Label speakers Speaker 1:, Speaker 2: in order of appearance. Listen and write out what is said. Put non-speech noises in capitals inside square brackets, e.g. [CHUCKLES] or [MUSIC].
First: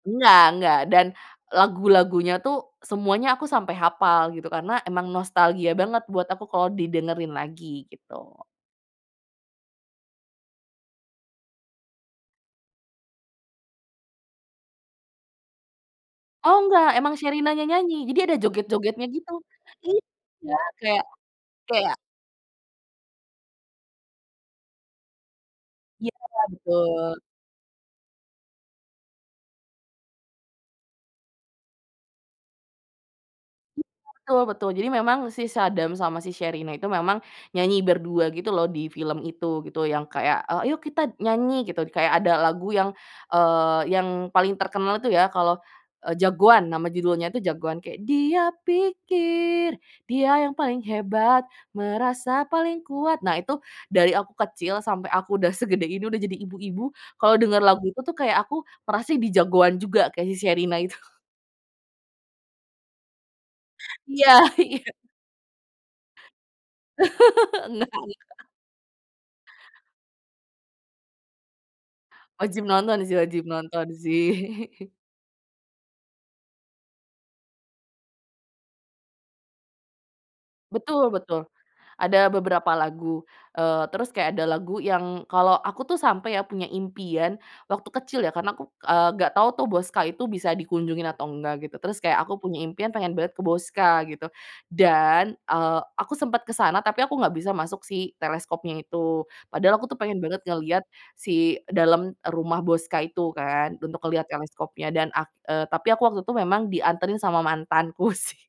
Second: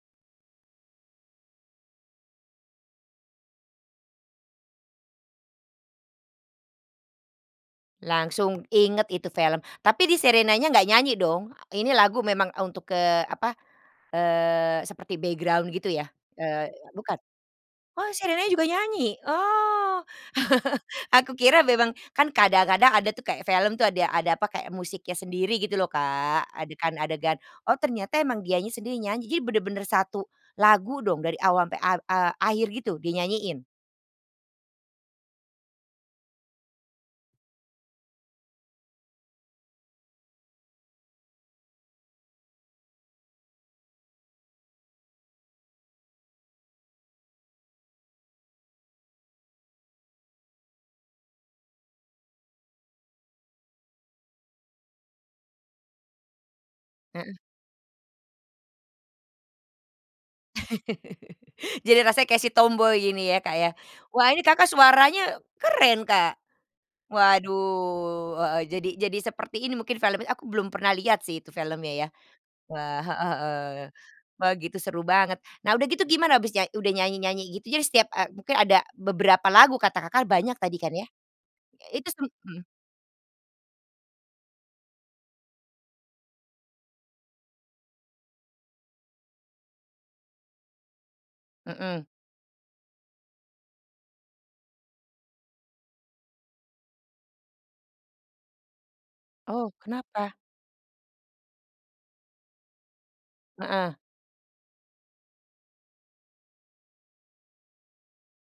Speaker 1: Enggak enggak dan lagu-lagunya tuh, semuanya aku sampai hafal gitu, karena emang nostalgia banget buat aku kalau didengerin lagi, gitu.
Speaker 2: Langsung inget itu film, tapi di Sherinanya enggak nyanyi, dong. Ini lagu memang untuk, eee, apa, eee, seperti background gitu ya.
Speaker 1: Oh,
Speaker 2: Eee,
Speaker 1: nggak, emang
Speaker 2: bukan.
Speaker 1: Sherinanya nyanyi,
Speaker 2: Oh,
Speaker 1: jadi ada
Speaker 2: Sherinanya juga
Speaker 1: joget-jogetnya
Speaker 2: nyanyi?
Speaker 1: gitu,
Speaker 2: Oh,
Speaker 1: iya, kayak
Speaker 2: [CHUCKLES] aku kira memang
Speaker 1: kayak
Speaker 2: kan kadang-kadang ada tuh, kayak film tuh, ada ada, apa, kayak musiknya sendiri gitu loh,
Speaker 1: Iya,
Speaker 2: Kak,
Speaker 1: betul.
Speaker 2: adegan-adegan, oh, ternyata emang dianya sendiri nyanyi, jadi bener-bener 1 lagu dong, dari awal sampai ak e akhir gitu dia nyanyiin?
Speaker 1: Betul, betul. Jadi memang si Saddam sama si Sherina itu memang nyanyi berdua gitu loh, di film itu, gitu. Yang kayak ayo kita nyanyi gitu, kayak ada lagu yang, eee, yang paling terkenal itu ya, kalau Jagoan, nama judulnya itu Jagoan, kayak, "Dia pikir, dia yang paling hebat, merasa paling kuat", nah, itu dari aku kecil sampai aku udah segede ini udah jadi ibu-ibu
Speaker 2: Mhm.
Speaker 1: kalau denger lagu itu tuh kayak aku merasa jadi Jagoan juga, kayak si Sherina itu.
Speaker 2: [CHUCKLES] Jadi rasanya kayak si tomboi ini ya, Kak, ya?
Speaker 1: Iya
Speaker 2: Wah, ini Kakak
Speaker 1: iya.
Speaker 2: suaranya keren, Kak.
Speaker 1: Enggak enggak.
Speaker 2: Waduh, heeh, jadi jadi seperti ini mungkin filmnya aku belum pernah lihat sih, itu filmnya, ya.
Speaker 1: Wajib nonton
Speaker 2: Wah,
Speaker 1: sih
Speaker 2: heeh
Speaker 1: wajib
Speaker 2: heeh.
Speaker 1: nonton sih.
Speaker 2: Wah, gitu
Speaker 1: [CHUCKLES]
Speaker 2: seru banget. Nah, udah gitu gimana abis nya udah nyanyi-nyanyi gitu, jadi setiap e mungkin ada beberapa lagu kata Kakak banyak tadi kan ya?
Speaker 1: Betul betul.
Speaker 2: Itu s
Speaker 1: Ada
Speaker 2: mhm.
Speaker 1: beberapa lagu, eee, terus kayak ada lagu yang kalau aku tuh sampe ya, punya impian, waktu kecil ya, karena aku, eee, nggak tahu tuh Boscha itu bisa dikunjungi atau enggak, gitu. Terus
Speaker 2: Mhm.
Speaker 1: kayak aku punya impian pengen banget ke Boscha, gitu, dan, eee, aku sempat ke sana tapi aku nggak bisa masuk si teleskopnya itu,
Speaker 2: Oh,
Speaker 1: padahal aku tuh pengen
Speaker 2: kenapa?
Speaker 1: banget ngelihat si dalam rumah Boscha itu kan,
Speaker 2: Heeh.
Speaker 1: untuk ngelihat teleskopnya dan ak eee, tapi aku waktu itu memang dianterin sama mantanku sih.